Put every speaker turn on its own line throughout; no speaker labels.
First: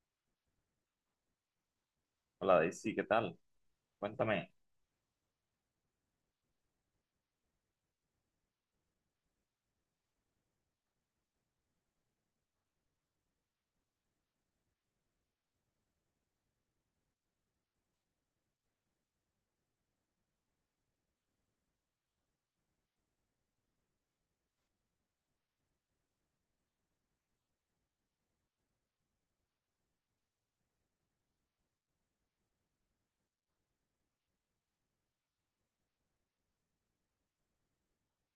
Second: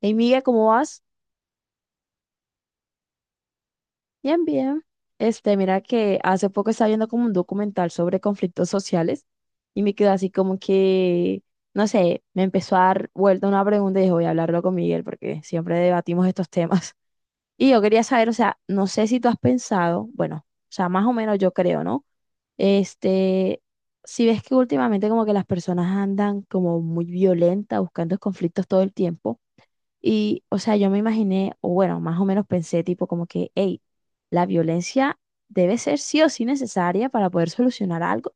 Hey, Miguel, ¿cómo vas?
Hola Daisy, ¿qué tal?
Bien,
Cuéntame.
bien. Mira que hace poco estaba viendo como un documental sobre conflictos sociales y me quedó así como que, no sé, me empezó a dar vuelta una pregunta y dije, voy a hablarlo con Miguel porque siempre debatimos estos temas. Y yo quería saber, o sea, no sé si tú has pensado, bueno, o sea, más o menos yo creo, ¿no? Este, si ves que últimamente como que las personas andan como muy violentas buscando conflictos todo el tiempo. Y, o sea, yo me imaginé, o bueno, más o menos pensé tipo como que, hey, la violencia debe ser sí o sí necesaria para poder solucionar algo.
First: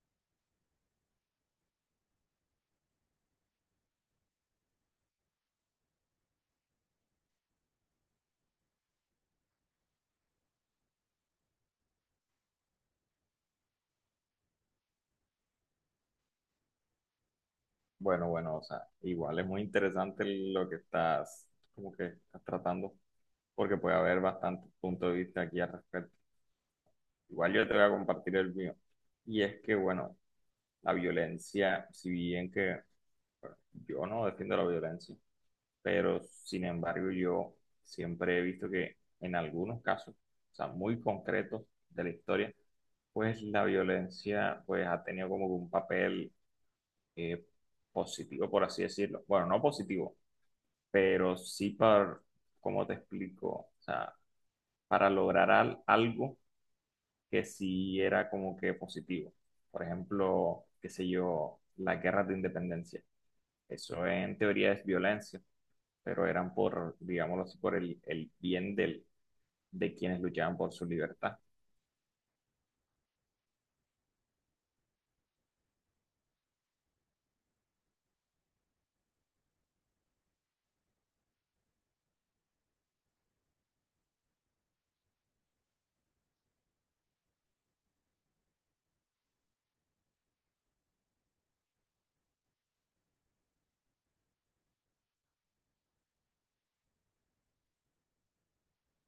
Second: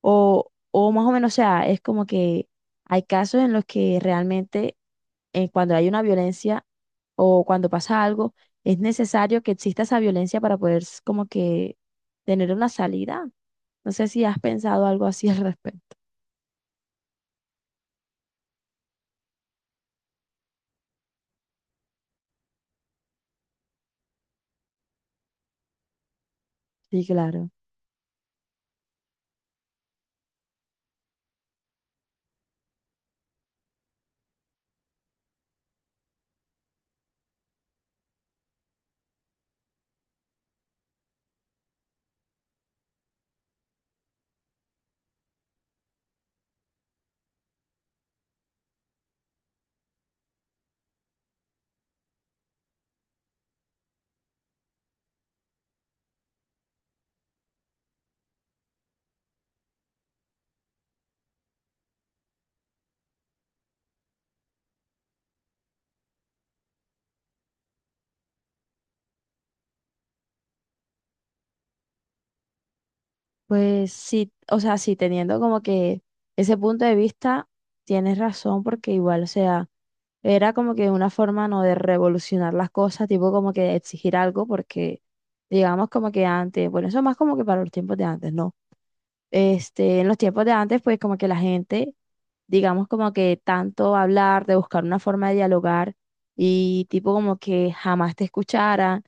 O más o menos, o sea, es como que hay casos en los que realmente cuando hay una violencia o cuando pasa algo, es necesario que exista esa violencia para poder como que tener una salida. No sé si has pensado algo así al respecto.
Bueno, o sea, igual es muy interesante lo que estás, como que estás tratando, porque puede haber bastantes puntos de vista aquí al respecto.
Sí, claro.
Igual yo te voy a compartir el mío. Y es que, bueno, la violencia, si bien que bueno, yo no defiendo la violencia, pero sin embargo yo siempre he visto que en algunos casos, o sea, muy concretos de la historia, pues la violencia pues ha tenido como que un papel eh, positivo, por así decirlo. Bueno, no positivo, pero sí para, como te explico, o sea, para lograr algo que sí era como que positivo. Por ejemplo, qué sé yo, la guerra de independencia. Eso en teoría es violencia, pero eran por, digámoslo así, por el bien del, de quienes luchaban por su libertad.
Pues sí, o sea, sí, teniendo como que ese punto de vista, tienes razón, porque igual, o sea, era como que una forma no de revolucionar las cosas, tipo como que exigir algo, porque digamos como que antes, bueno, eso más como que para los tiempos de antes, ¿no? En los tiempos de antes, pues como que la gente, digamos como que tanto hablar, de buscar una forma de dialogar y tipo como que jamás te escuchara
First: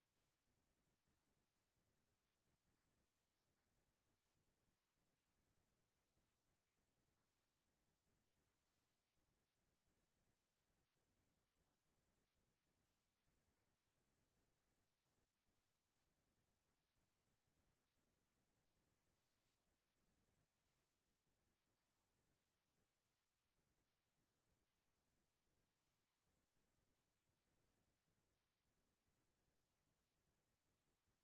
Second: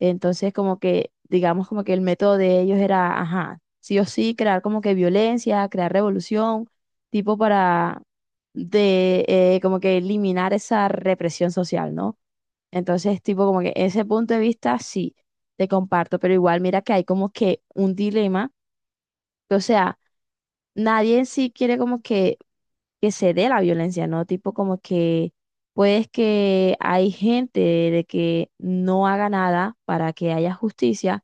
entonces, como que, digamos, como que el método de ellos era, ajá, sí o sí, crear como que violencia, crear revolución, tipo para de, como que eliminar esa represión social, ¿no? Entonces, tipo, como que ese punto de vista sí, te comparto, pero igual mira que hay como que un dilema, que, o sea, nadie en sí quiere como que se dé la violencia, ¿no? Tipo como que, pues que hay gente de que no haga nada para que haya justicia,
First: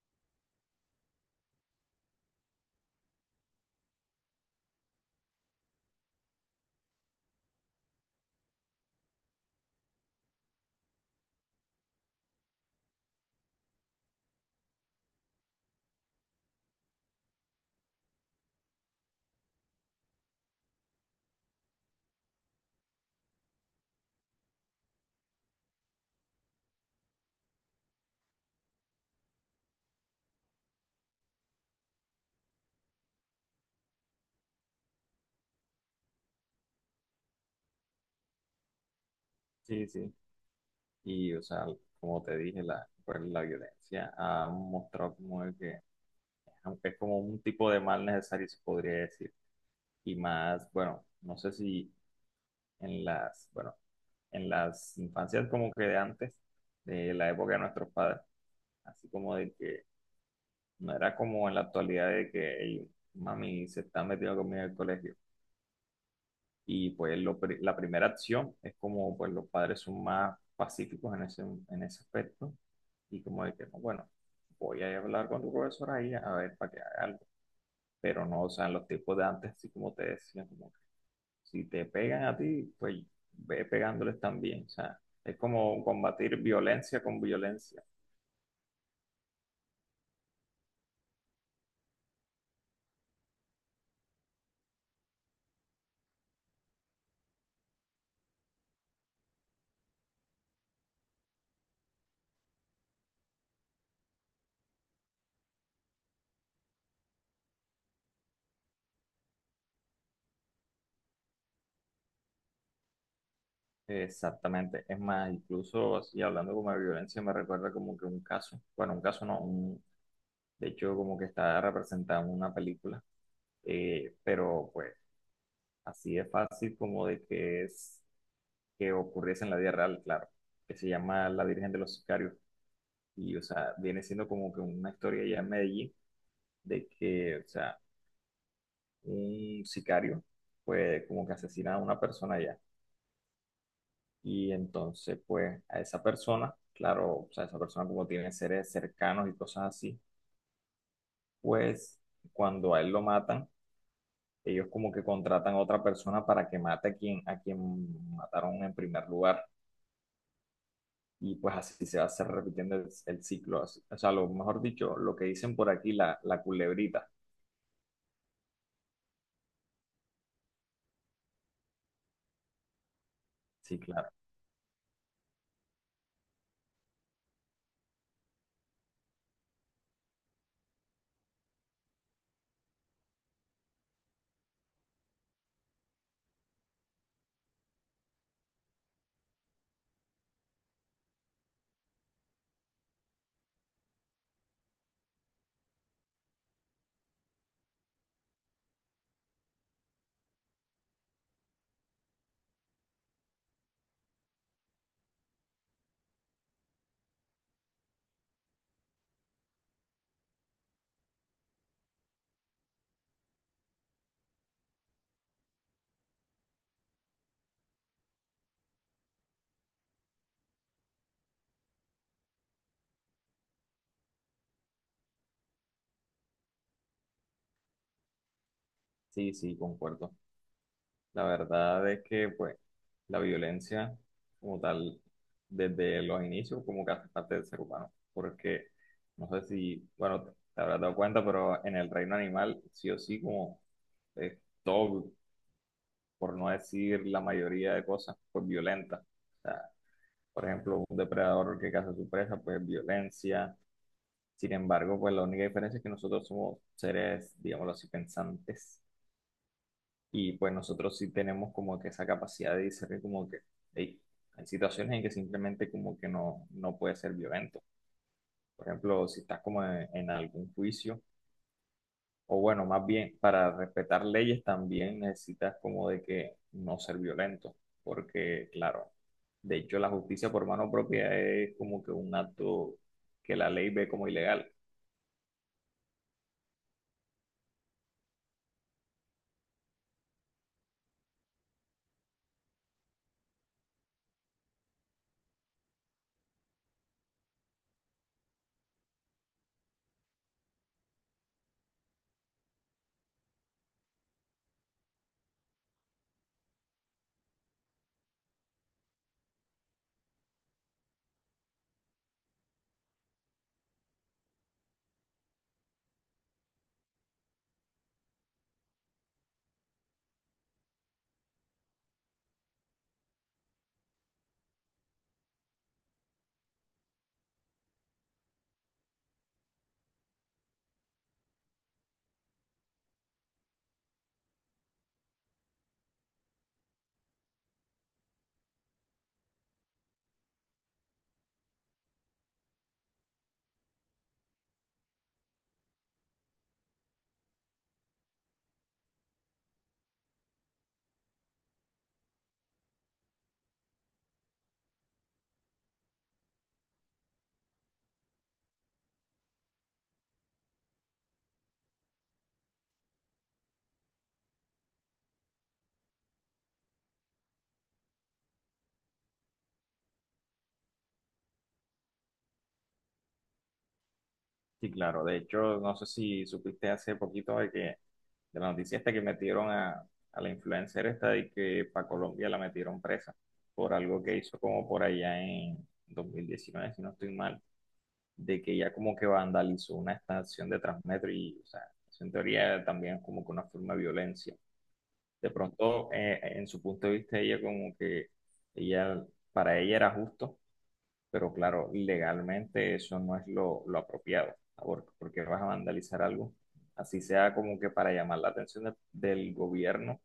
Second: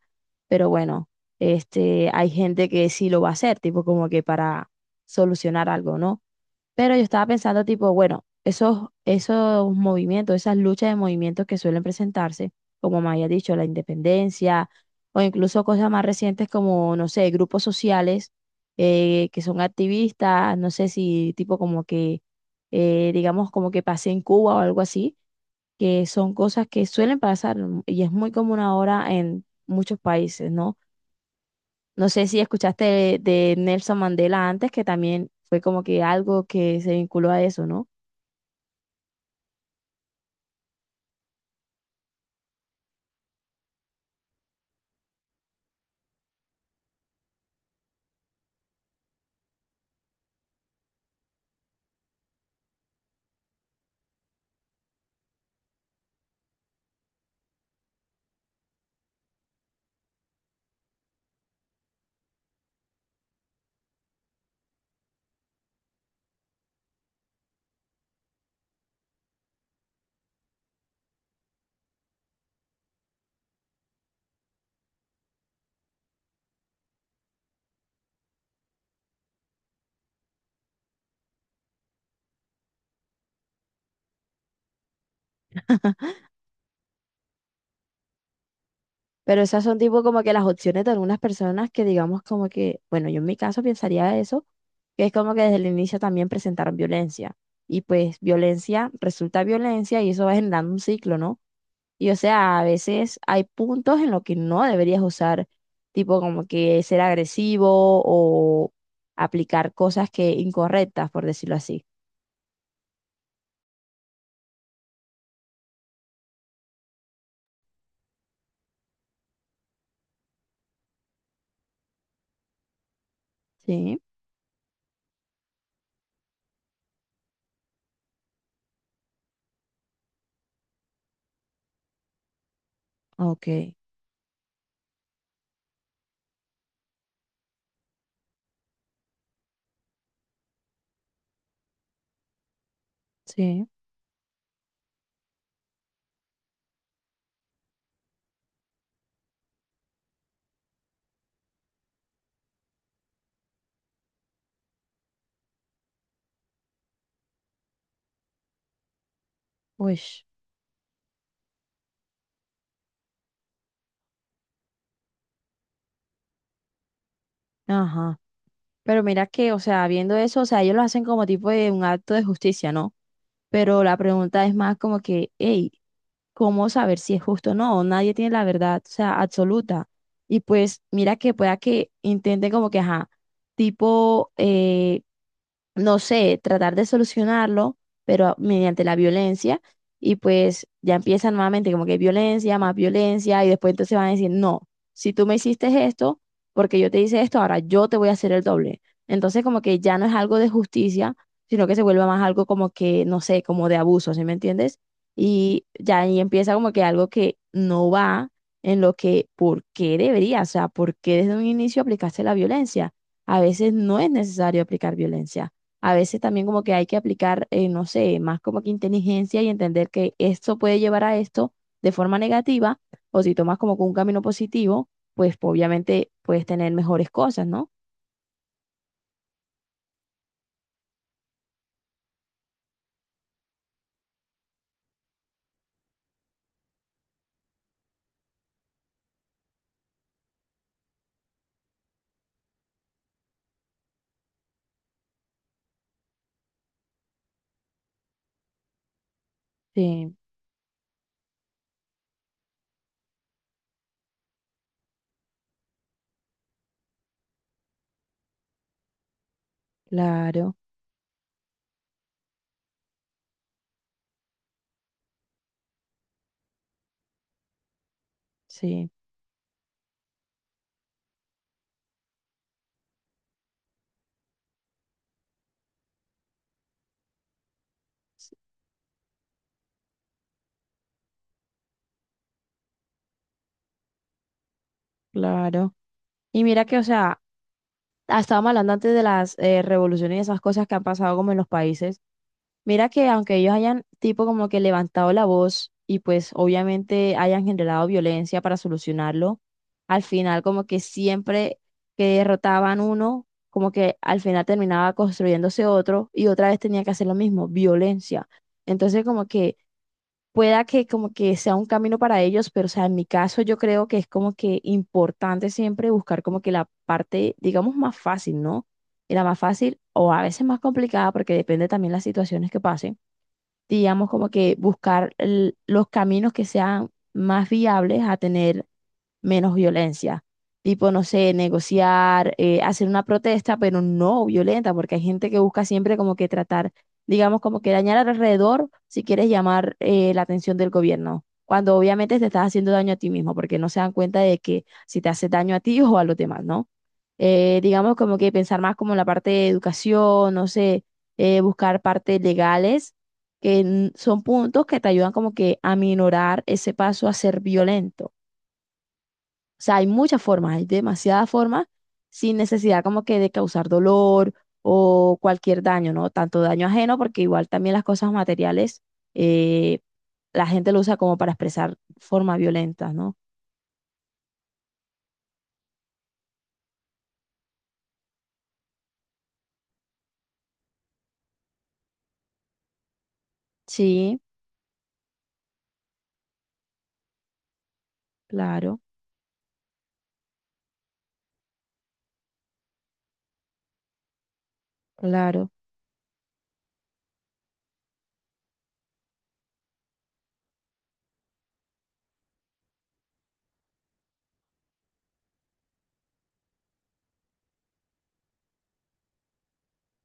pero bueno, hay gente que sí lo va a hacer, tipo como que para solucionar algo, ¿no? Pero yo estaba pensando, tipo, bueno, esos movimientos, esas luchas de movimientos que suelen presentarse, como me había dicho, la independencia, o incluso cosas más recientes como, no sé, grupos sociales que son activistas, no sé si tipo como que, digamos, como que pasé en Cuba o algo así, que son cosas que suelen pasar y es muy común ahora en muchos países, ¿no? No sé si escuchaste de Nelson Mandela antes, que también fue como que algo que se vinculó a eso, ¿no?
Sí, sí. Y, o sea, como te dije, la, pues, la violencia ha mostrado como de que aunque es como un tipo de mal necesario, se podría decir. Y más, bueno, no sé si en las, bueno, en las infancias como que de antes, de la época de nuestros padres, así como de que no era como en la actualidad de que "Ey, mami se está metiendo conmigo en el colegio. Y pues lo la primera acción es como pues los padres son más pacíficos en ese aspecto y como de que, "No, bueno, voy a ir a hablar con tu profesora ahí a ver para que haga algo". Pero no, o sea, en los tiempos de antes, así como te decía, como que si te pegan a ti, pues ve pegándoles también, o sea, es como combatir violencia con violencia.
Pero esas son tipo como que las opciones de algunas personas que digamos como que, bueno, yo en mi caso pensaría eso, que es como que desde el inicio también presentaron violencia. Y pues violencia resulta violencia y eso va generando un ciclo, ¿no? Y o sea, a veces hay puntos en los que no deberías usar, tipo como que ser agresivo o aplicar cosas que incorrectas, por decirlo así.
Exactamente, es más, incluso así hablando como de violencia, me recuerda como que un caso, bueno, un caso no, un, de hecho como que está representado en una película,
Sí,
pero pues así es fácil como de que es que ocurriese en la vida real, claro, que se llama La Virgen de los Sicarios, y o sea,
ok.
viene siendo como que una historia ya en Medellín de que, o sea, un sicario, pues como que asesina a una persona ya.
Sí,
Y entonces, pues a esa persona, claro, o sea, esa persona como tiene seres cercanos y cosas así, pues cuando a él lo matan, ellos como que contratan a otra persona para que mate a quien mataron en primer lugar.
uy,
Y pues así se va a hacer repitiendo el ciclo. Así. O sea, lo mejor dicho, lo que dicen por aquí, la culebrita.
ajá. Pero mira que, o sea, viendo eso, o sea, ellos lo hacen como tipo de un acto de justicia, ¿no?
Sí,
Pero la
claro.
pregunta es más como que, hey, ¿cómo saber si es justo o no? Nadie tiene la verdad, o sea, absoluta. Y pues mira que pueda que intenten como que, ajá, tipo, no sé, tratar de solucionarlo, pero mediante la violencia, y pues ya empiezan nuevamente como que violencia, más violencia, y después entonces van a decir, no, si tú me hiciste esto, porque yo te hice esto, ahora yo te voy a hacer el doble. Entonces como que ya no es algo de justicia, sino que se vuelve más algo como que, no sé, como de abuso, ¿sí me entiendes? Y ya ahí empieza como que algo que no va en lo que, ¿por qué debería? O sea, ¿por qué desde un inicio aplicaste la violencia? A veces no es necesario aplicar violencia. A veces también como que hay que aplicar, no sé, más como que inteligencia y entender que esto puede llevar a esto de forma negativa, o si tomas como que un camino positivo, pues, obviamente puedes tener mejores cosas, ¿no?
Sí, sí, concuerdo. La verdad es que, pues, la violencia como tal, desde los inicios, como que hace parte del ser humano, porque no sé si, bueno, te habrás dado cuenta, pero en el reino animal, sí o sí, como es todo, por no decir la mayoría de cosas, pues violenta. O sea,
Sí,
por ejemplo, un depredador que caza a su presa, pues violencia. Sin embargo, pues la única diferencia es que nosotros somos seres, digámoslo así, pensantes y pues
claro,
nosotros sí tenemos como que esa capacidad de discernir como que "Ey, hay situaciones en que simplemente como que no, no puede ser violento. Por
sí,
ejemplo, si estás como en algún juicio, o bueno, más bien para respetar leyes también necesitas como de que no ser violento,
sí,
porque claro, de hecho la justicia por mano propia es como que un acto que la ley ve como ilegal.
claro. Y mira que, o sea, estábamos hablando antes de las revoluciones y esas cosas que han pasado como en los países. Mira que aunque ellos hayan tipo como que levantado la voz y pues obviamente hayan generado violencia para solucionarlo, al final como que siempre que derrotaban uno, como que al final terminaba construyéndose otro y otra vez tenía que hacer lo mismo, violencia. Entonces como que pueda que como que sea un camino para ellos, pero o sea, en mi caso yo creo que es como que importante siempre buscar como que la parte, digamos, más fácil, ¿no? Y la más fácil o a veces más complicada porque depende también las situaciones que pasen digamos, como que buscar los caminos que sean más viables a tener menos violencia. Tipo, no sé, negociar, hacer una protesta, pero no violenta, porque hay gente que busca siempre como que tratar, digamos, como que dañar al alrededor si quieres llamar la atención del gobierno, cuando obviamente te estás haciendo daño a ti mismo, porque no se dan cuenta de que si te hace daño a ti o a los demás, ¿no? Digamos, como que pensar más como en la parte de educación, no sé, buscar partes legales, que son puntos que te ayudan como que a minorar ese paso a ser violento. O sea, hay muchas formas, hay demasiadas formas sin necesidad como que de causar dolor o cualquier daño, ¿no? Tanto daño ajeno, porque igual también las cosas materiales, eh, la gente lo usa como para expresar formas violentas, ¿no?
Sí, claro. De hecho, no sé si supiste hace poquito de que de la noticia esta que metieron a la influencer esta de que para Colombia la metieron presa por algo que
Sí,
hizo como por allá en 2019 si no estoy mal, de que ella
claro,
como que vandalizó una estación de Transmetro y, o sea, eso en teoría también es como que una forma de violencia. De
claro.
pronto, en su punto de vista, ella como que ella, para ella era justo pero claro, legalmente eso no es lo apropiado, ¿no? Porque vas a vandalizar algo, así sea como que para llamar la atención del gobierno,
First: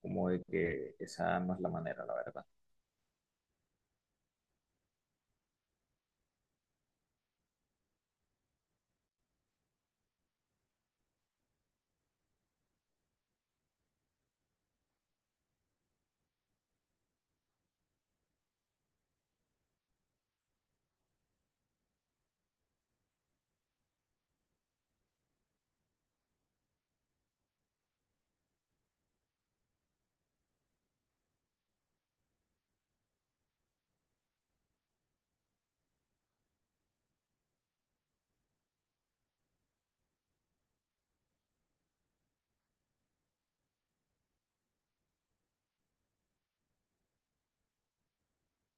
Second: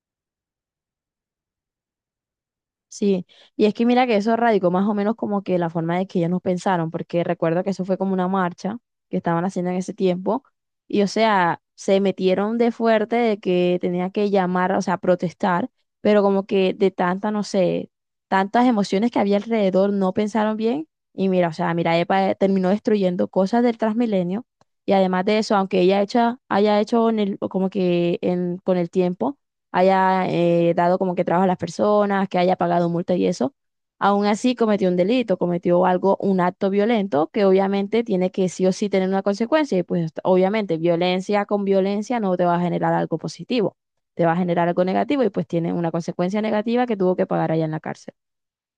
como de que esa no es la manera, la verdad.
Sí, y es que mira que eso radicó más o menos como que la forma de que ellos nos pensaron, porque recuerdo que eso fue como una marcha que estaban haciendo en ese tiempo, y o sea, se metieron de fuerte de que tenía que llamar, o sea, protestar, pero como que de tanta, no sé, tantas emociones que había alrededor, no pensaron bien, y mira, o sea, mira, EPA terminó destruyendo cosas del Transmilenio, y además de eso, aunque ella hecha, haya hecho en como que con el tiempo haya dado como que trabajo a las personas, que haya pagado multa y eso, aún así cometió un delito, cometió algo, un acto violento que obviamente tiene que sí o sí tener una consecuencia y pues obviamente violencia con violencia no te va a generar algo positivo, te va a generar algo negativo y pues tiene una consecuencia negativa que tuvo que pagar allá en la cárcel.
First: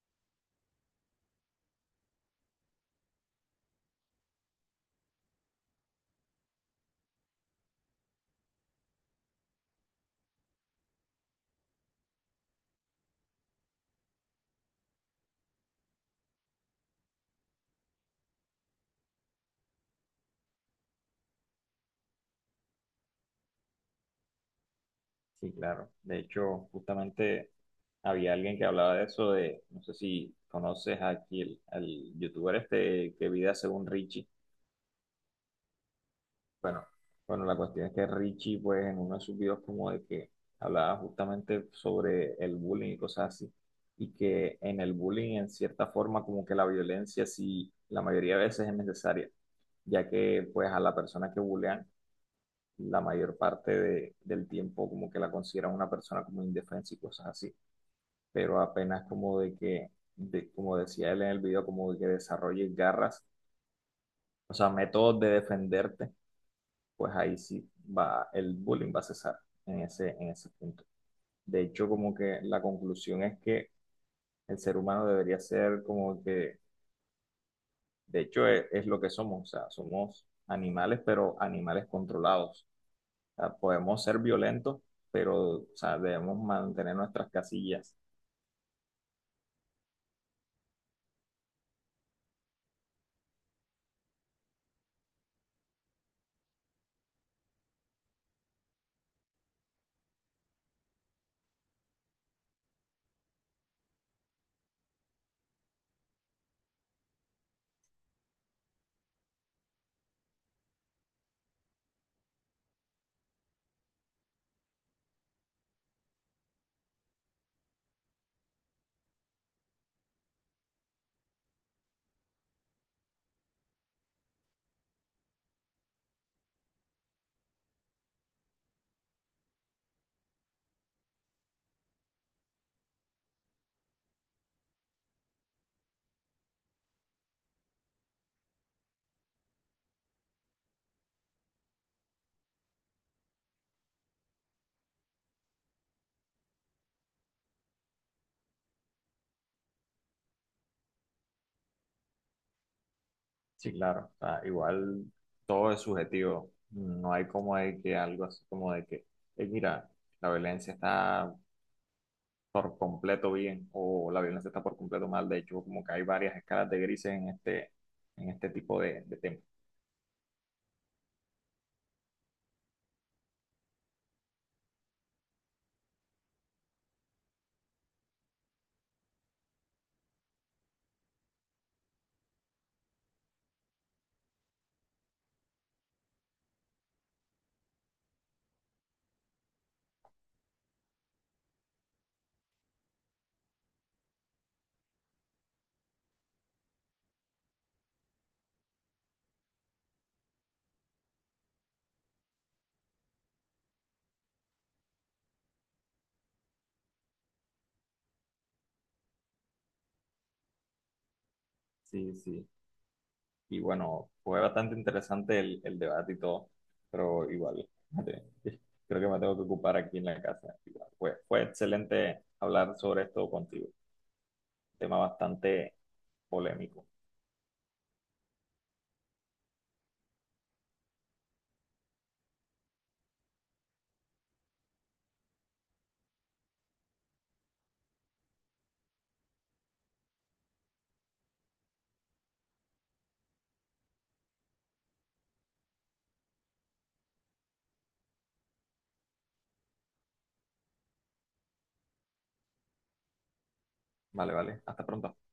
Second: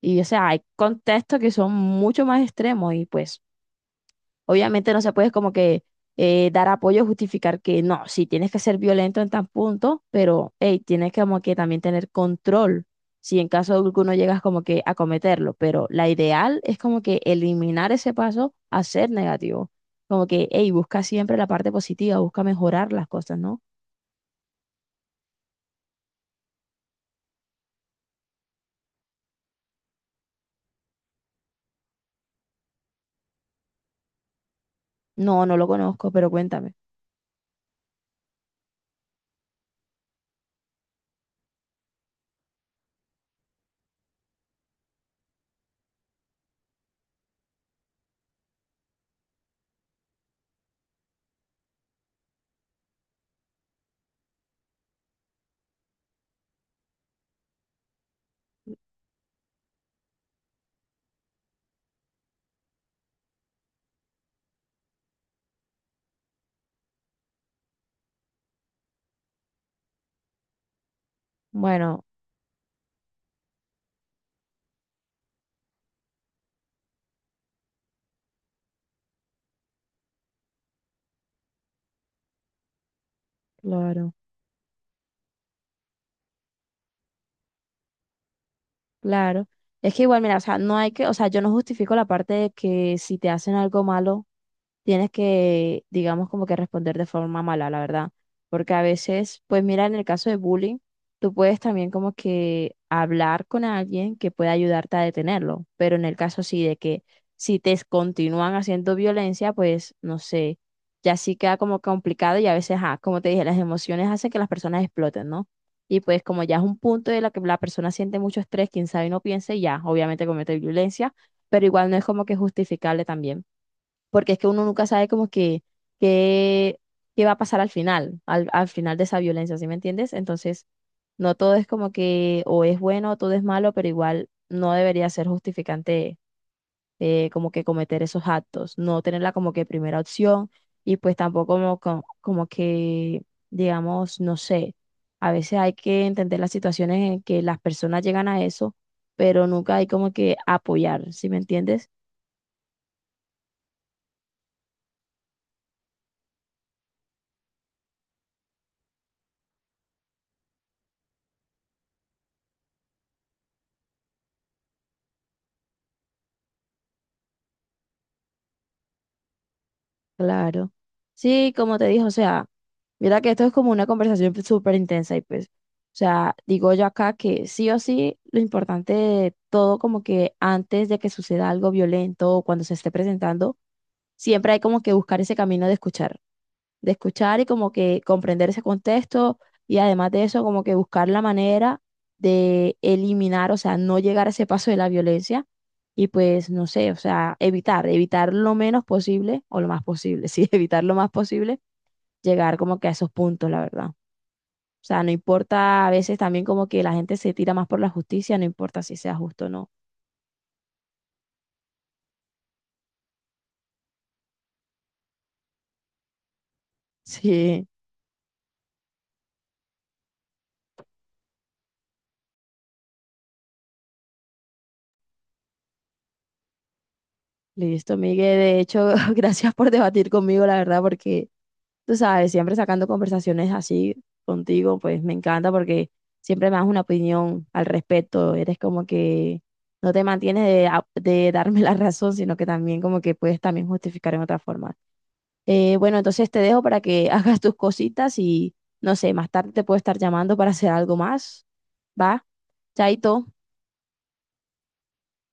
Y o sea, hay contextos que son mucho más extremos y pues... Obviamente no se puede como que dar apoyo, justificar que no, sí tienes que ser violento en tan punto, pero hey, tienes que como que también tener control si en caso de alguno llegas como que a cometerlo, pero la ideal es como que eliminar ese paso a ser negativo. Como que, hey, busca siempre la parte positiva, busca mejorar las cosas, ¿no?
Sí, claro. De hecho, justamente había alguien que hablaba de eso, de, no sé si conoces aquí el, al youtuber este que vive según Richie.
No, no lo conozco, pero cuéntame.
Bueno, bueno, la cuestión es que Richie, pues, en uno de sus videos como de que hablaba justamente sobre el bullying y cosas así, y que en el bullying, en cierta forma, como que la violencia sí, la mayoría de veces es necesaria, ya que, pues, a la persona que bullean, la mayor parte del tiempo como que la consideran una persona como indefensa y cosas así, pero apenas como de que, como decía él en el video, como de que desarrolles garras, o sea, métodos de defenderte pues ahí sí va, el bullying va a cesar en ese punto. De hecho,
Bueno,
como que la conclusión es que el ser humano debería ser como que, de hecho, es lo que somos, o sea, somos animales, pero animales controlados. O sea, podemos
claro,
ser violentos, pero, o sea, debemos mantener nuestras casillas.
claro. Es que igual, mira, o sea, no hay que, o sea, yo no justifico la parte de que si te hacen algo malo, tienes que, digamos, como que responder de forma mala, la verdad. Porque a veces, pues mira, en el caso de bullying, tú puedes también como que hablar con alguien que pueda ayudarte a detenerlo, pero en el caso sí de que si te continúan haciendo violencia, pues no sé, ya sí queda como complicado y a veces, ah, como te dije, las emociones hacen que las personas exploten, ¿no? Y pues como ya es un punto de la que la persona siente mucho estrés, quién sabe y no piense, ya, obviamente comete violencia, pero igual no es como que justificable también porque es que uno nunca sabe como que qué, qué va a pasar al final, al, al final de esa violencia, ¿sí me entiendes? Entonces, no todo es como que o es bueno o todo es malo, pero igual no debería ser justificante como que cometer esos actos, no tenerla como que primera opción y pues tampoco como que, digamos, no sé, a veces hay que entender las situaciones en que las personas llegan a eso, pero nunca hay como que apoyar, ¿sí me entiendes?
Sí, claro, o sea, igual todo es subjetivo. No hay como de que algo así como de que, mira, la violencia está por completo bien o la violencia está por completo mal. De hecho, como que hay varias escalas de grises en este tipo de temas.
Claro. Sí, como te dije, o sea, mira que esto es como una conversación pues, súper intensa y pues, o sea, digo yo acá que sí o sí, lo importante de todo como que antes de que suceda algo violento o cuando se esté presentando, siempre hay como que buscar ese camino de escuchar y como que comprender ese contexto y además de eso como que buscar la manera de eliminar, o sea, no llegar a ese paso de la violencia y pues no sé, o sea, evitar lo menos posible o lo más posible, sí, evitar lo más posible llegar como que a esos puntos, la verdad. O sea, no importa a veces también como que la gente se tira más por la justicia, no importa si sea justo o no.
Sí, sí. Y bueno, fue bastante interesante el debate y todo, pero
Sí.
igual, creo que me tengo que ocupar aquí en la casa. Igual, fue excelente hablar sobre esto contigo. Tema bastante polémico.
Listo, Miguel. De hecho, gracias por debatir conmigo, la verdad, porque tú sabes, siempre sacando conversaciones así contigo, pues me encanta porque siempre me das una opinión al respecto. Eres como que no te mantienes de, de darme la razón, sino que también como que puedes también justificar en otra forma. Bueno, entonces te dejo para que hagas tus cositas y no sé, más tarde te puedo estar llamando para hacer algo más. ¿Va? Chaito.
Vale. Hasta pronto.